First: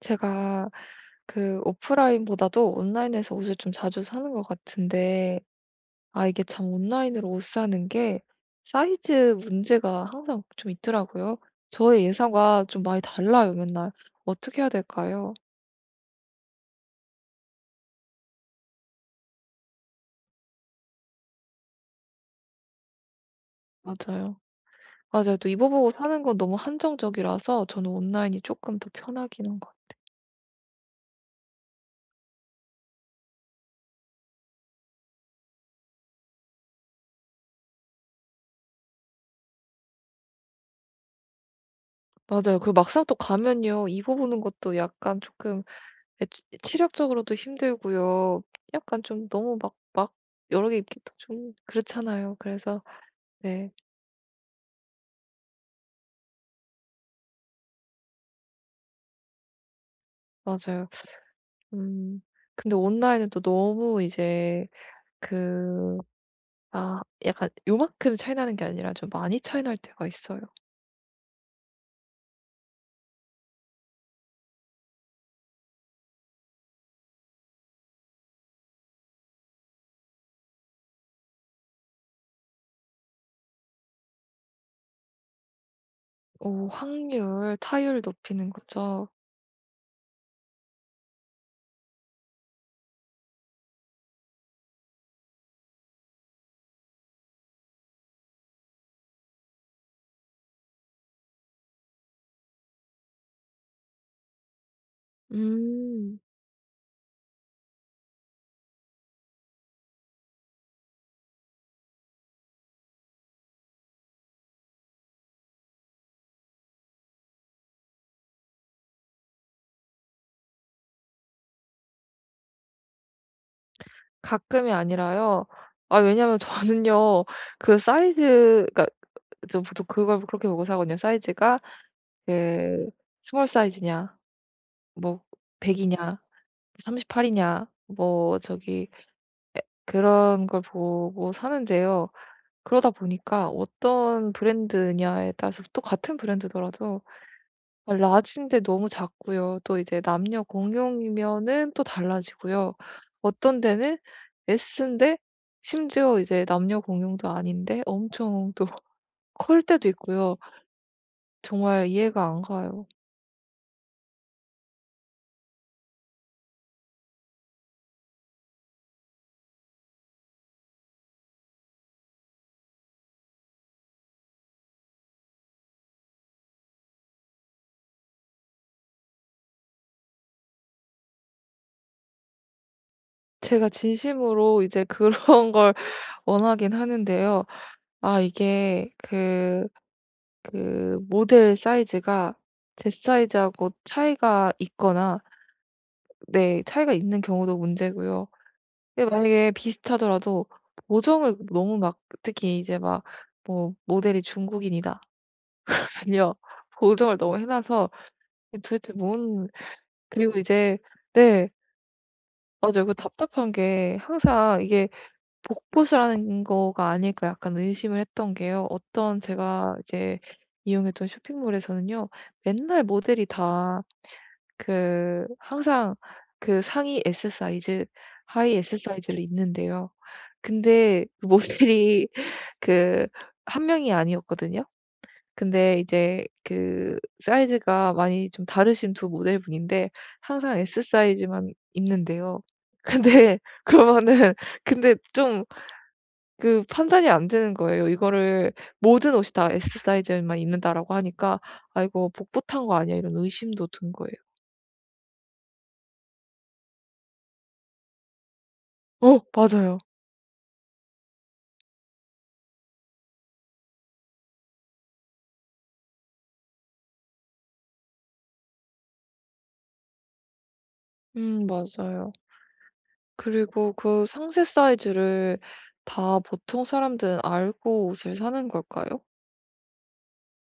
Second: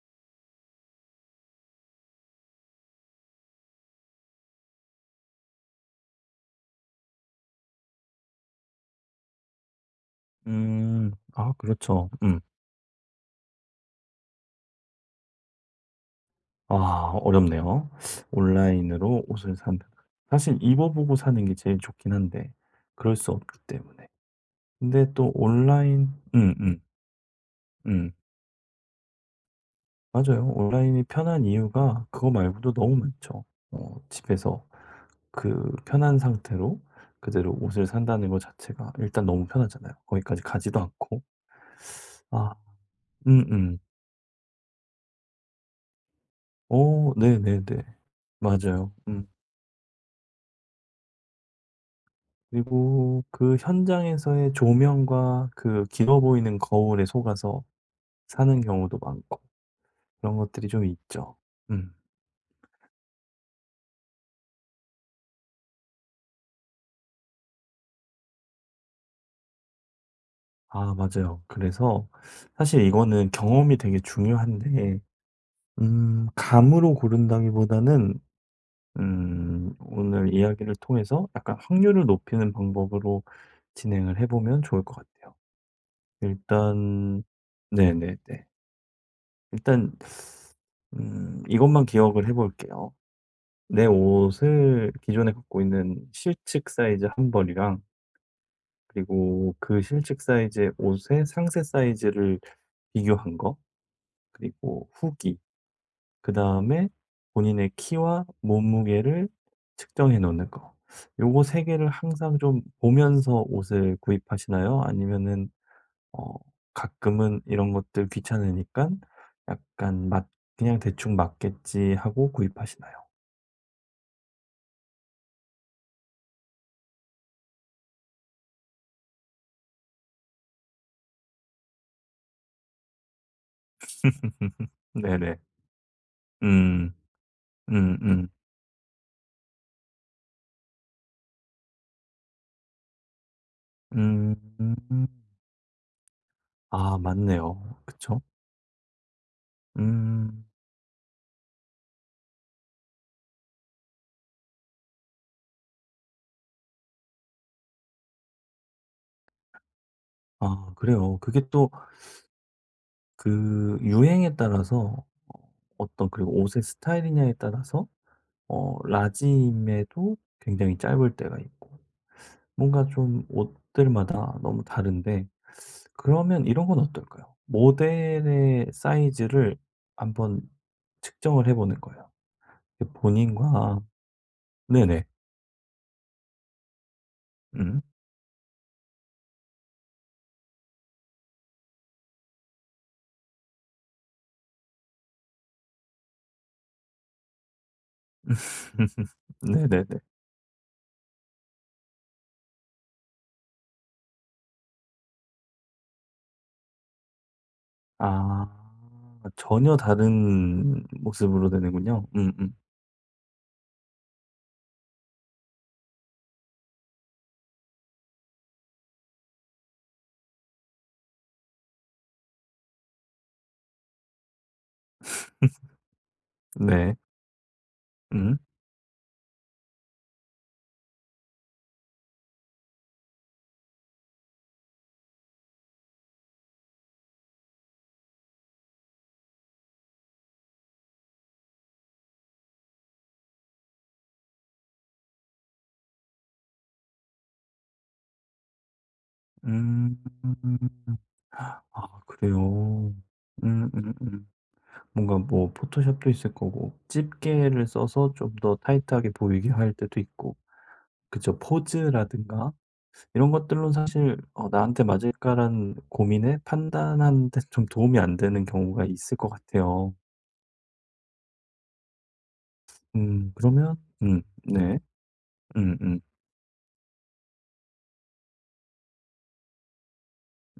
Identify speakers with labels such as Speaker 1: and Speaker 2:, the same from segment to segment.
Speaker 1: 제가 그 오프라인보다도 온라인에서 옷을 좀 자주 사는 것 같은데 아 이게 참 온라인으로 옷 사는 게 사이즈 문제가 항상 좀 있더라고요.
Speaker 2: 아
Speaker 1: 저의
Speaker 2: 그렇죠.
Speaker 1: 예상과 좀 많이 달라요, 맨날. 어떻게 해야 될까요?
Speaker 2: 아 어렵네요. 온라인으로 옷을 산다. 사실 입어 보고 사는 게 제일 좋긴 한데 그럴 수 없기 때문에.
Speaker 1: 맞아요.
Speaker 2: 근데 또
Speaker 1: 맞아요. 또 입어보고
Speaker 2: 온라인
Speaker 1: 사는 건 너무
Speaker 2: 음음.
Speaker 1: 한정적이라서 저는
Speaker 2: 음.
Speaker 1: 온라인이 조금 더 편하긴 한 것 같아요.
Speaker 2: 맞아요. 온라인이 편한 이유가 그거 말고도 너무 많죠. 집에서 그 편한 상태로 그대로 옷을 산다는 것 자체가 일단 너무 편하잖아요. 거기까지 가지도 않고. 아.
Speaker 1: 맞아요. 그리고 막상 또
Speaker 2: 음 음.
Speaker 1: 가면요 입어보는 것도 약간 조금 예 치
Speaker 2: 오,
Speaker 1: 체력적으로도
Speaker 2: 네네네.
Speaker 1: 힘들고요.
Speaker 2: 맞아요.
Speaker 1: 약간 좀 너무 막 여러 개 입기도 좀 그렇잖아요. 그래서
Speaker 2: 그리고 그
Speaker 1: 네
Speaker 2: 현장에서의 조명과 그 길어 보이는 거울에 속아서 사는 경우도 많고 그런 것들이 좀
Speaker 1: 맞아요.
Speaker 2: 있죠. 음.
Speaker 1: 음 근데 온라인은 또 너무 이제 그 아 약간 요만큼 차이 나는 게 아니라 좀 많이 차이 날 때가 있어요.
Speaker 2: 아 맞아요. 그래서 사실 이거는 경험이 되게 중요한데 감으로 고른다기보다는 오늘 이야기를 통해서 약간 확률을 높이는 방법으로 진행을 해 보면 좋을 것 같아요.
Speaker 1: 오
Speaker 2: 일단
Speaker 1: 확률, 타율을
Speaker 2: 네네네.
Speaker 1: 높이는 거죠.
Speaker 2: 일단 이것만 기억을 해 볼게요. 내 옷을 기존에 갖고 있는 실측 사이즈 한 벌이랑 그리고 그 실측 사이즈의 옷의 상세 사이즈를 비교한 거, 그리고 후기,
Speaker 1: 음.
Speaker 2: 그다음에 본인의 키와 몸무게를 측정해 놓는 거. 요거 세 개를 항상 좀 보면서 옷을 구입하시나요? 아니면은 어 가끔은 이런 것들 귀찮으니까 약간 맞 '그냥 대충 맞겠지.' 하고 구입하시나요?
Speaker 1: 가끔이 아니라요. 아 왜냐면 저는요 그 사이즈 가러 보통 그걸 그렇게 보고 사거든요. 사이즈가 그 스몰 사이즈냐 뭐
Speaker 2: 네네.
Speaker 1: 100 이냐
Speaker 2: 음.
Speaker 1: 38 이냐
Speaker 2: 음음.
Speaker 1: 뭐 저기 그런 걸 보고 사는데요. 그러다 보니까 어떤
Speaker 2: 음.
Speaker 1: 브랜드냐에 따라서 또 같은
Speaker 2: 아
Speaker 1: 브랜드더라도
Speaker 2: 맞네요.
Speaker 1: 아
Speaker 2: 그쵸?
Speaker 1: 라지인데 너무 작고요. 또 이제 남녀
Speaker 2: 음.
Speaker 1: 공용이면은 또 달라지고요. 어떤 데는 S인데 심지어 이제 남녀 공용도 아닌데 엄청 또 클 때도 있고요.
Speaker 2: 아 그래요. 그게 또
Speaker 1: 정말 이해가 안 가요.
Speaker 2: 그 유행에 따라서 어떤 그리고 옷의 스타일이냐에 따라서 라짐에도 굉장히 짧을 때가 있고 뭔가 좀 옷들마다 너무 다른데 그러면 이런 건 어떨까요? 모델의 사이즈를 한번 측정을 해 보는 거예요. 그
Speaker 1: 제가
Speaker 2: 본인과
Speaker 1: 진심으로 이제
Speaker 2: 네네.
Speaker 1: 그런 걸 원하긴 하는데요.
Speaker 2: 음.
Speaker 1: 아 이게 그 모델 사이즈가 제 사이즈하고 차이가 있거나 네 차이가 있는 경우도 문제고요. 근데 만약에
Speaker 2: 네네네.
Speaker 1: 비슷하더라도 보정을 너무 막 특히 이제 막 뭐 모델이 중국인이다 아니요 보정을 너무 해 놔서
Speaker 2: 아.
Speaker 1: 도대체 뭔
Speaker 2: 전혀
Speaker 1: 그리고 이제
Speaker 2: 다른 모습으로
Speaker 1: 네.
Speaker 2: 되는군요. 음음.
Speaker 1: 맞아요. 그 답답한 게 항상 이게 복붙을 하는 거가 아닐까 약간 의심을 했던 게요. 어떤 제가 이제 이용했던 쇼핑몰에서는요. 맨날 모델이 다 그 항상 그
Speaker 2: 네.
Speaker 1: 상의 S 사이즈,
Speaker 2: 음.
Speaker 1: 하의 S 사이즈를 입는데요. 근데 그 모델이 그 한 명이 아니었거든요. 근데 이제 그 사이즈가 많이 좀 다르신 두 모델분인데 항상 S 사이즈만 입는데요. 근데 그러면은 근데 좀 그 판단이 안 되는 거예요. 이거를 모든 옷이 다 S
Speaker 2: 음.
Speaker 1: 사이즈만 입는다라고 하니까 '아
Speaker 2: 아
Speaker 1: 이거 복붙 한 거
Speaker 2: 그래요.
Speaker 1: 아니야?' 이런 의심도 든 거예요.
Speaker 2: 음음음. 뭔가 뭐 포토샵도 있을 거고 집게를 써서 좀 더 타이트하게
Speaker 1: 어
Speaker 2: 보이게 할
Speaker 1: 맞아요.
Speaker 2: 때도 있고 그쵸. 포즈라든가 이런 것들로 사실 '나한테 맞을까?'라는 고민에 판단하는 데 좀 도움이 안 되는 경우가 있을 것 같아요.
Speaker 1: 맞아요. 그리고
Speaker 2: 그러면
Speaker 1: 그 상세
Speaker 2: 네.
Speaker 1: 사이즈를
Speaker 2: 음음.
Speaker 1: 다 보통 사람들은 알고 옷을 사는 걸까요?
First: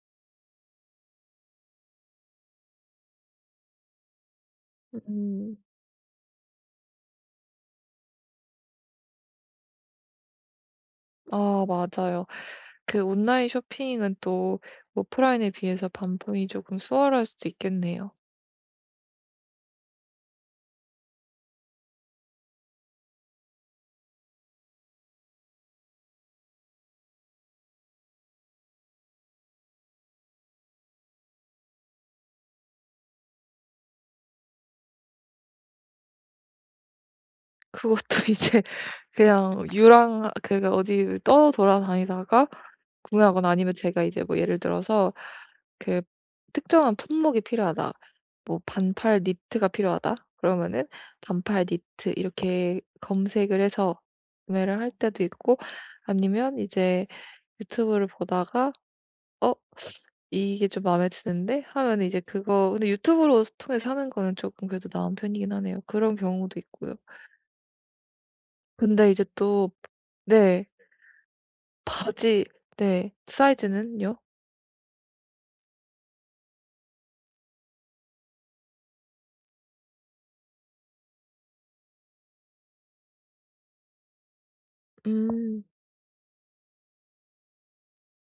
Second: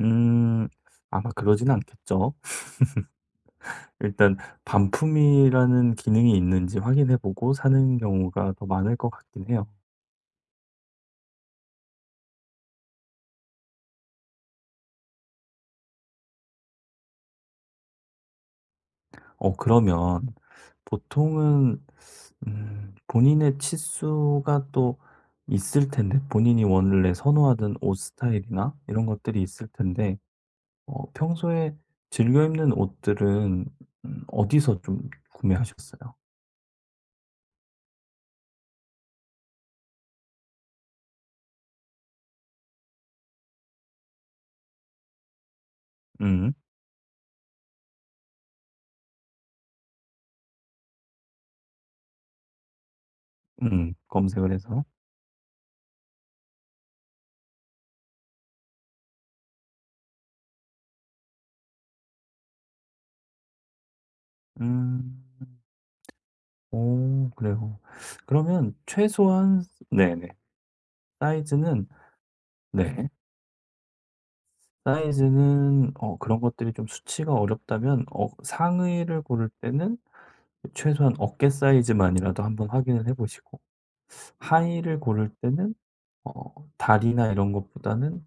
Speaker 2: 음. 아마 그러진 않겠죠. 일단
Speaker 1: 음.
Speaker 2: 반품이라는 기능이 있는지 확인해 보고 사는 경우가 더 많을 것 같긴 해요.
Speaker 1: 아 맞아요. 그 온라인 쇼핑은 또 오프라인에 비해서 반품이 조금 수월할 수도 있겠네요.
Speaker 2: 그러면 보통은 본인의 치수가 또 있을 텐데 본인이 원래 선호하던 옷 스타일이나 이런 것들이 있을 텐데 평소에 즐겨 입는 옷들은 어디서 좀 구매하셨어요?
Speaker 1: 그것도 이제 그냥 유랑 그러니까 어디 떠돌아다니다가 구매하거나 아니면 제가 이제 뭐 예를 들어서 그
Speaker 2: 음.
Speaker 1: 특정한 품목이 필요하다. 뭐 반팔 니트가 필요하다. 그러면은 반팔 니트 이렇게 검색을 해서
Speaker 2: 검색을
Speaker 1: 구매를
Speaker 2: 해서.
Speaker 1: 할 때도 있고 아니면 이제 유튜브를 보다가 '어 이게 좀 마음에 드는데?' 하면은 이제 그거 근데 유튜브로 통해서 사는 거는 조금 그래도 나은
Speaker 2: 음.
Speaker 1: 편이긴 하네요. 그런 경우도 있고요.
Speaker 2: 오 그래요. 그러면
Speaker 1: 근데 이제
Speaker 2: 최소한
Speaker 1: 또
Speaker 2: 네네.
Speaker 1: 네.
Speaker 2: 사이즈는
Speaker 1: 바지
Speaker 2: 네.
Speaker 1: 네. 사이즈는요?
Speaker 2: 사이즈는 그런 것들이 좀 수치가 어렵다면 상의를 고를 때는 최소한 어깨 사이즈만이라도 한번 확인을 해 보시고 하의를 고를
Speaker 1: 음.
Speaker 2: 때는 다리나 이런 것보다는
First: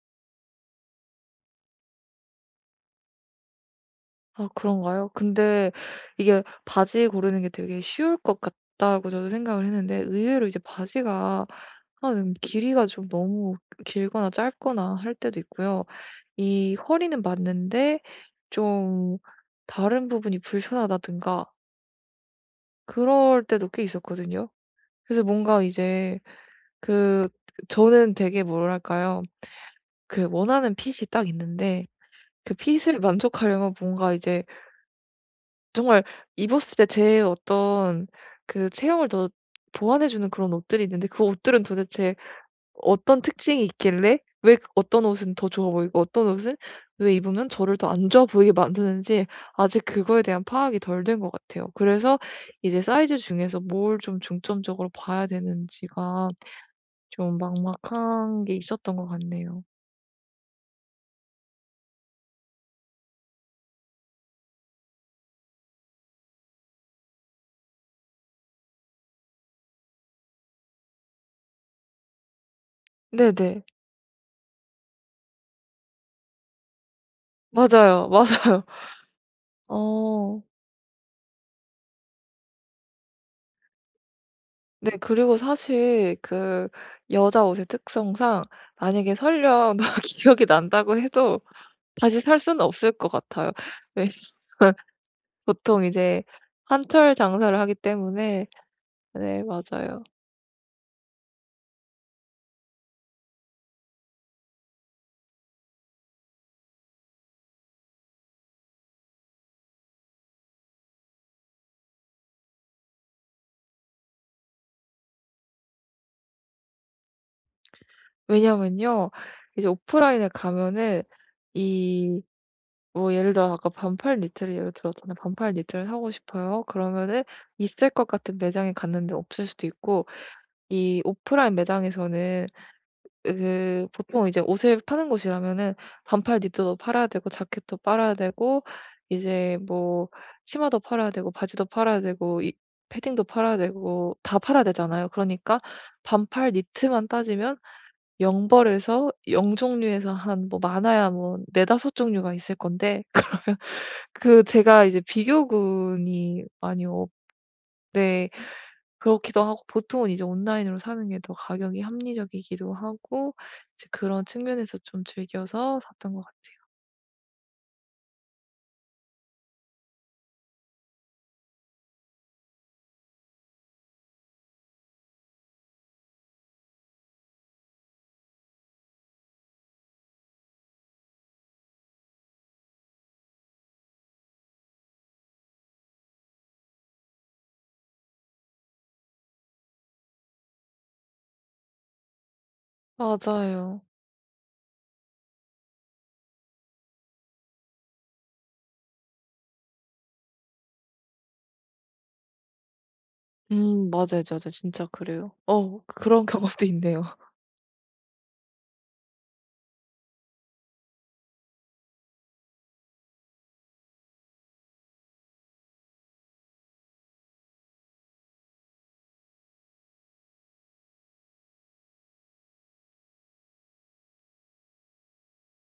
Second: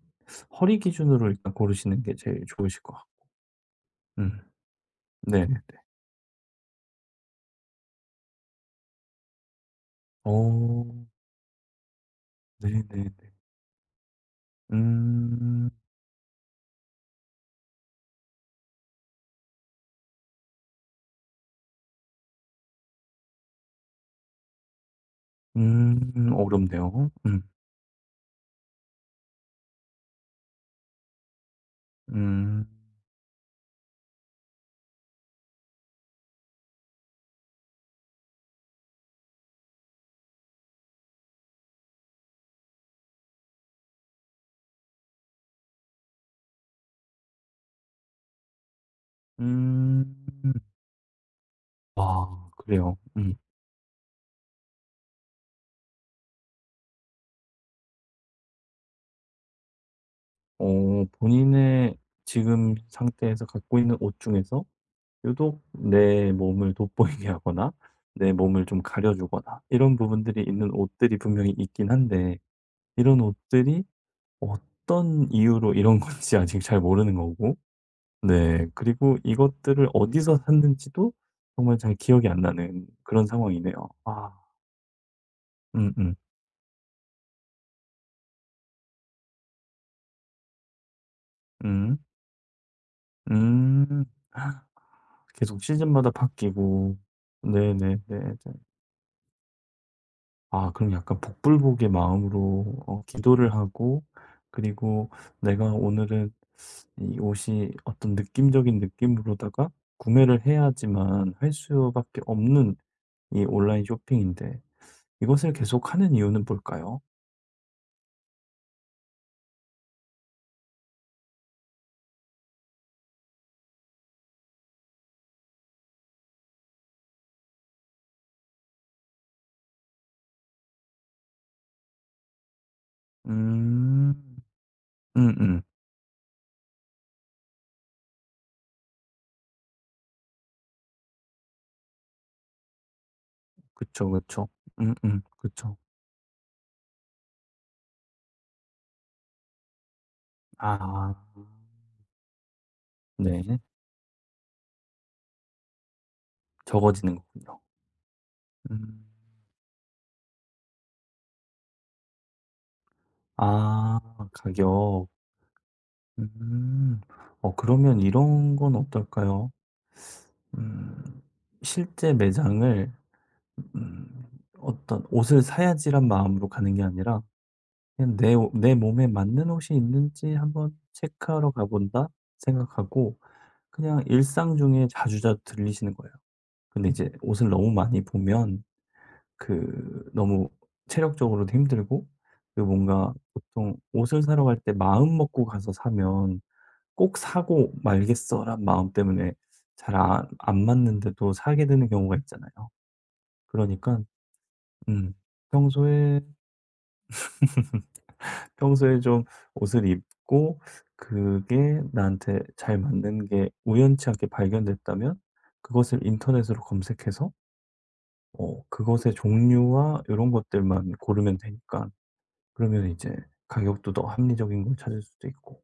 Speaker 2: 허리 기준으로 일단 고르시는 게 제일 좋으실 것 같고. 음.
Speaker 1: 아 그런가요?
Speaker 2: 네네네.
Speaker 1: 근데 이게 바지 고르는 게 되게 쉬울 것 같다고 저도 생각을 했는데 의외로 이제
Speaker 2: 어
Speaker 1: 바지가 아 길이가 좀
Speaker 2: 네네네.
Speaker 1: 너무 길거나 짧거나 할 때도
Speaker 2: 음.
Speaker 1: 있고요. 이 허리는 맞는데 좀 다른 부분이 불편하다든가 그럴 때도 꽤 있었거든요. 그래서 뭔가 이제
Speaker 2: 어렵네요.
Speaker 1: 그 저는 되게 뭐랄까요? 그 원하는 핏이 딱 있는데 그
Speaker 2: 음.
Speaker 1: 핏을 만족하려면 뭔가 이제 정말 입었을 때 제 어떤 그 체형을 더 보완해 주는 그런 옷들이 있는데 그 옷들은 도대체 어떤 특징이 있길래 왜 그 어떤 옷은 더 좋아 보이고 어떤 옷은 왜 입으면 저를 더 안 좋아 보이게 만드는지 아직 그거에 대한
Speaker 2: 음.
Speaker 1: 파악이 덜 된 것 같아요. 그래서
Speaker 2: 아
Speaker 1: 이제
Speaker 2: 그래요.
Speaker 1: 사이즈 중에서 뭘 좀 중점적으로 봐야 되는지가 좀 막막한 게 있었던 것 같네요.
Speaker 2: 본인의 지금 상태에서 갖고 있는 옷 중에서 유독 내 몸을 돋보이게 하거나 내 몸을 좀 가려 주거나 이런 부분들이 있는 옷들이 분명히 있긴 한데 이런
Speaker 1: 네네.
Speaker 2: 옷들이 어떤 이유로 이런 건지 아직 잘 모르는 거고
Speaker 1: 맞아요, 맞아요.
Speaker 2: 네 그리고 이것들을 어디서
Speaker 1: 어.
Speaker 2: 샀는지도 정말 잘 기억이 안 나는 그런 상황이네요. 아.
Speaker 1: 네. 그리고
Speaker 2: 음 음.
Speaker 1: 사실 그 여자 옷의 특성상 만약에 설령 막 기억이 난다고 해도
Speaker 2: 음.
Speaker 1: 다시 살 수는 없을 것 같아요.
Speaker 2: 음.
Speaker 1: 왜
Speaker 2: 음. 계속
Speaker 1: 보통
Speaker 2: 시즌마다
Speaker 1: 이제
Speaker 2: 바뀌고.
Speaker 1: 한철 장사를 하기
Speaker 2: 네네네네.
Speaker 1: 때문에 네 맞아요.
Speaker 2: 아 그럼 약간 복불복의 마음으로 기도를 하고 그리고 내가 오늘은 이 옷이 어떤 느낌적인 느낌으로다가 구매를 해야지만 할 수밖에 없는 이 온라인 쇼핑인데 이것을 계속하는 이유는 뭘까요?
Speaker 1: 왜냐면요. 이제 오프라인에 가면은 이 뭐 예를 들어 아까 반팔 니트를 예를 들었잖아요. 반팔 니트를 사고 싶어요. 그러면은 있을 것 같은 매장에 갔는데 없을 수도 있고 이 오프라인 매장에서는 그
Speaker 2: 음.
Speaker 1: 보통 이제 옷을 파는
Speaker 2: 음음.
Speaker 1: 곳이라면은 반팔 니트도 팔아야 되고 자켓도 팔아야 되고 이제 뭐 치마도 팔아야 되고 바지도 팔아야 되고 이 패딩도 팔아야
Speaker 2: 그쵸,
Speaker 1: 되고 다
Speaker 2: 그쵸.
Speaker 1: 팔아야 되잖아요.
Speaker 2: 음음.
Speaker 1: 그러니까
Speaker 2: 그쵸.
Speaker 1: 반팔 니트만 따지면 0 벌에서 0 종류에서 한 뭐 많아야
Speaker 2: 아.
Speaker 1: 뭐 4-5 종류가 있을 건데
Speaker 2: 네.
Speaker 1: 그 제가 이제 비교군이 많이 없
Speaker 2: 적어지는 거군요.
Speaker 1: 네.
Speaker 2: 음.
Speaker 1: 그렇기도 하고 보통은 이제 온라인으로 사는 게 더 가격이 합리적이기도 하고 이제
Speaker 2: 아
Speaker 1: 그런 측면에서 좀
Speaker 2: 가격.
Speaker 1: 즐겨서 샀던 것 같아요.
Speaker 2: 음. 어 그러면 이런 건 어떨까요? 음. 실제 매장을 음 어떤 '옷을 사야지.'란 마음으로 가는 게 아니라 그냥 내 옷 '내 몸에 맞는 옷이 있는지 한번 체크하러 가 본다.' 생각하고 그냥 일상 중에 자주자주 들리시는 거예요. 근데 이제 옷을 너무 많이 보면 그 너무 체력적으로도 힘들고 그리고 뭔가 보통
Speaker 1: 맞아요.
Speaker 2: 옷을 사러 갈 때 마음 먹고 가서 사면 꼭 사고 말겠어란 마음 때문에 잘 안 맞는데도 사게 되는 경우가 있잖아요. 그러니까
Speaker 1: 맞아요, 맞아요. 진짜
Speaker 2: 음
Speaker 1: 그래요. 어
Speaker 2: 평소에
Speaker 1: 그런 경험도 있네요.
Speaker 2: 좀 옷을 입고 그게 나한테 잘 맞는 게 우연치 않게 발견됐다면 그것을 인터넷으로 검색해서 그것의 종류와 이런 것들만 고르면 되니까 그러면 이제 가격도 더 합리적인 걸 찾을 수도 있고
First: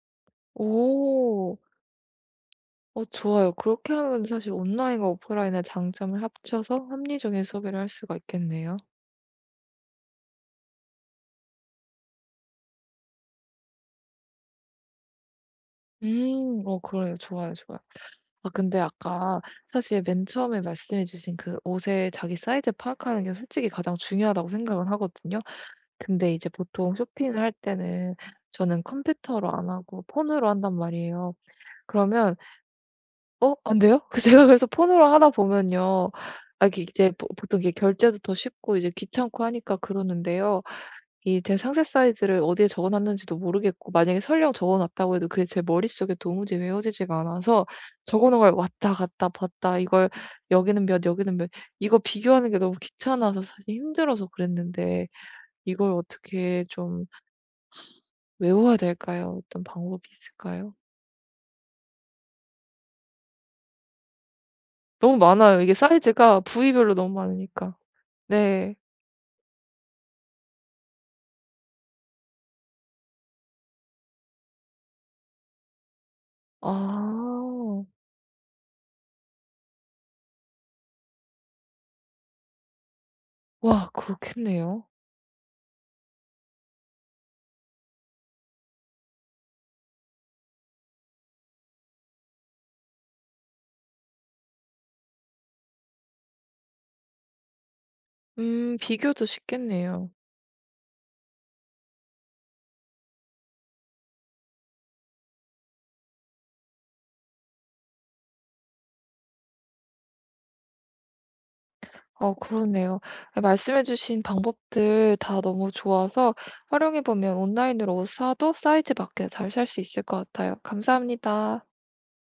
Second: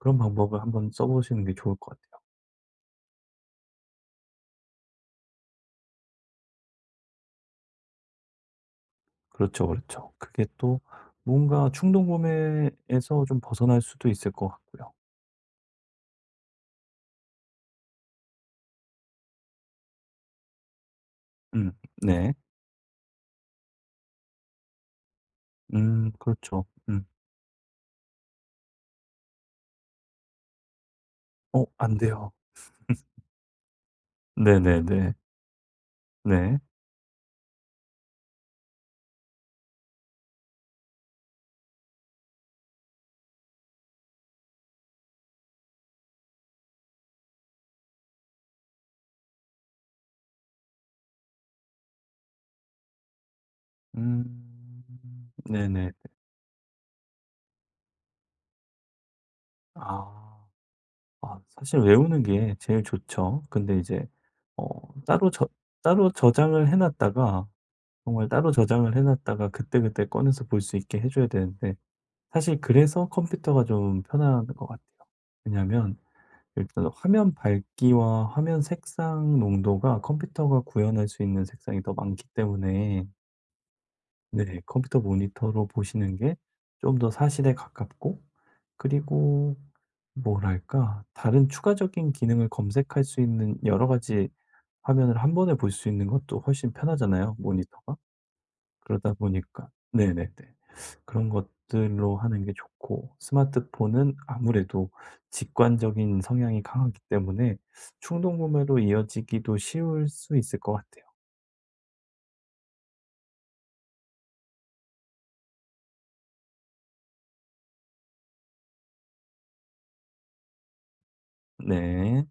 Speaker 2: 그런 방법을 한번 써 보시는 게
Speaker 1: 오.
Speaker 2: 좋을 것 같아요.
Speaker 1: 어 좋아요. 그렇게 하면 사실 온라인과 오프라인의 장점을 합쳐서 합리적인 소비를 할 수가 있겠네요.
Speaker 2: 그렇죠, 그렇죠. 그게 또 뭔가 충동 구매에서 좀 벗어날 수도 있을 것 같고요.
Speaker 1: 음. 어 그래요. 좋아요, 좋아요. 아 근데 아까 사실 맨 처음에 말씀해 주신 그
Speaker 2: 음.
Speaker 1: 옷의
Speaker 2: 네.
Speaker 1: 자기 사이즈 파악하는 게 솔직히 가장 중요하다고 생각을 하거든요. 근데 이제
Speaker 2: 그렇죠.
Speaker 1: 보통 쇼핑을 할 때는 저는 컴퓨터로 안 하고 폰으로 한단 말이에요.
Speaker 2: "어 안 돼요."
Speaker 1: 그러면 "어 안 돼요?" 제가 그래서 폰으로
Speaker 2: 네네네.
Speaker 1: 하다 보면요.
Speaker 2: 네.
Speaker 1: 아 이게 이제 보 보통 이게 결제도 더 쉽고 이제 귀찮고 하니까 그러는데요. 이 제 상세 사이즈를 어디에 적어 놨는지도 모르겠고 만약에 설령 적어 놨다고 해도 그게 제 머릿속에 도무지 외워지지가 않아서 적어 놓은 걸 왔다 갔다 봤다 이걸 여기는 몇 여기는 몇 이거 비교하는 게 너무 귀찮아서 사실 힘들어서
Speaker 2: 음.
Speaker 1: 그랬는데
Speaker 2: 네네.
Speaker 1: 이걸 어떻게 좀 외워야 될까요? 어떤 방법이
Speaker 2: 아.
Speaker 1: 있을까요?
Speaker 2: 아 사실 외우는 게 제일 좋죠. 근데 이제 어
Speaker 1: 너무
Speaker 2: 따로 저
Speaker 1: 많아요. 이게
Speaker 2: 따로
Speaker 1: 사이즈가
Speaker 2: 저장을 해
Speaker 1: 부위별로 너무
Speaker 2: 놨다가
Speaker 1: 많으니까.
Speaker 2: 정말 따로
Speaker 1: 네.
Speaker 2: 저장을 해 놨다가 그때그때 꺼내서 볼 수 있게 해 줘야 되는데 사실 그래서 컴퓨터가 좀 편한 것 같아요. 왜냐면 일단 화면
Speaker 1: 아.
Speaker 2: 밝기와 화면 색상 농도가 컴퓨터가 구현할 수 있는 색상이 더 많기 때문에
Speaker 1: 와
Speaker 2: 네,
Speaker 1: 그렇겠네요.
Speaker 2: 컴퓨터 모니터로 보시는 게 좀 더 사실에 가깝고 그리고 뭐랄까 다른 추가적인 기능을 검색할 수 있는 여러 가지 화면을 한 번에 볼 수 있는 것도 훨씬 편하잖아요, 모니터가. 그러다
Speaker 1: 비교도
Speaker 2: 보니까
Speaker 1: 쉽겠네요.
Speaker 2: 네네네. 그런 것들로 하는 게 좋고 스마트폰은 아무래도 직관적인 성향이 강하기 때문에 충동 구매로 이어지기도 쉬울 수 있을 것 같아요.
Speaker 1: 어 그러네요. 아 말씀해 주신 방법들 다 너무 좋아서 활용해 보면 온라인으로 옷 사도 사이즈 맞게 잘 살 수 있을 것 같아요. 감사합니다.
Speaker 2: 네.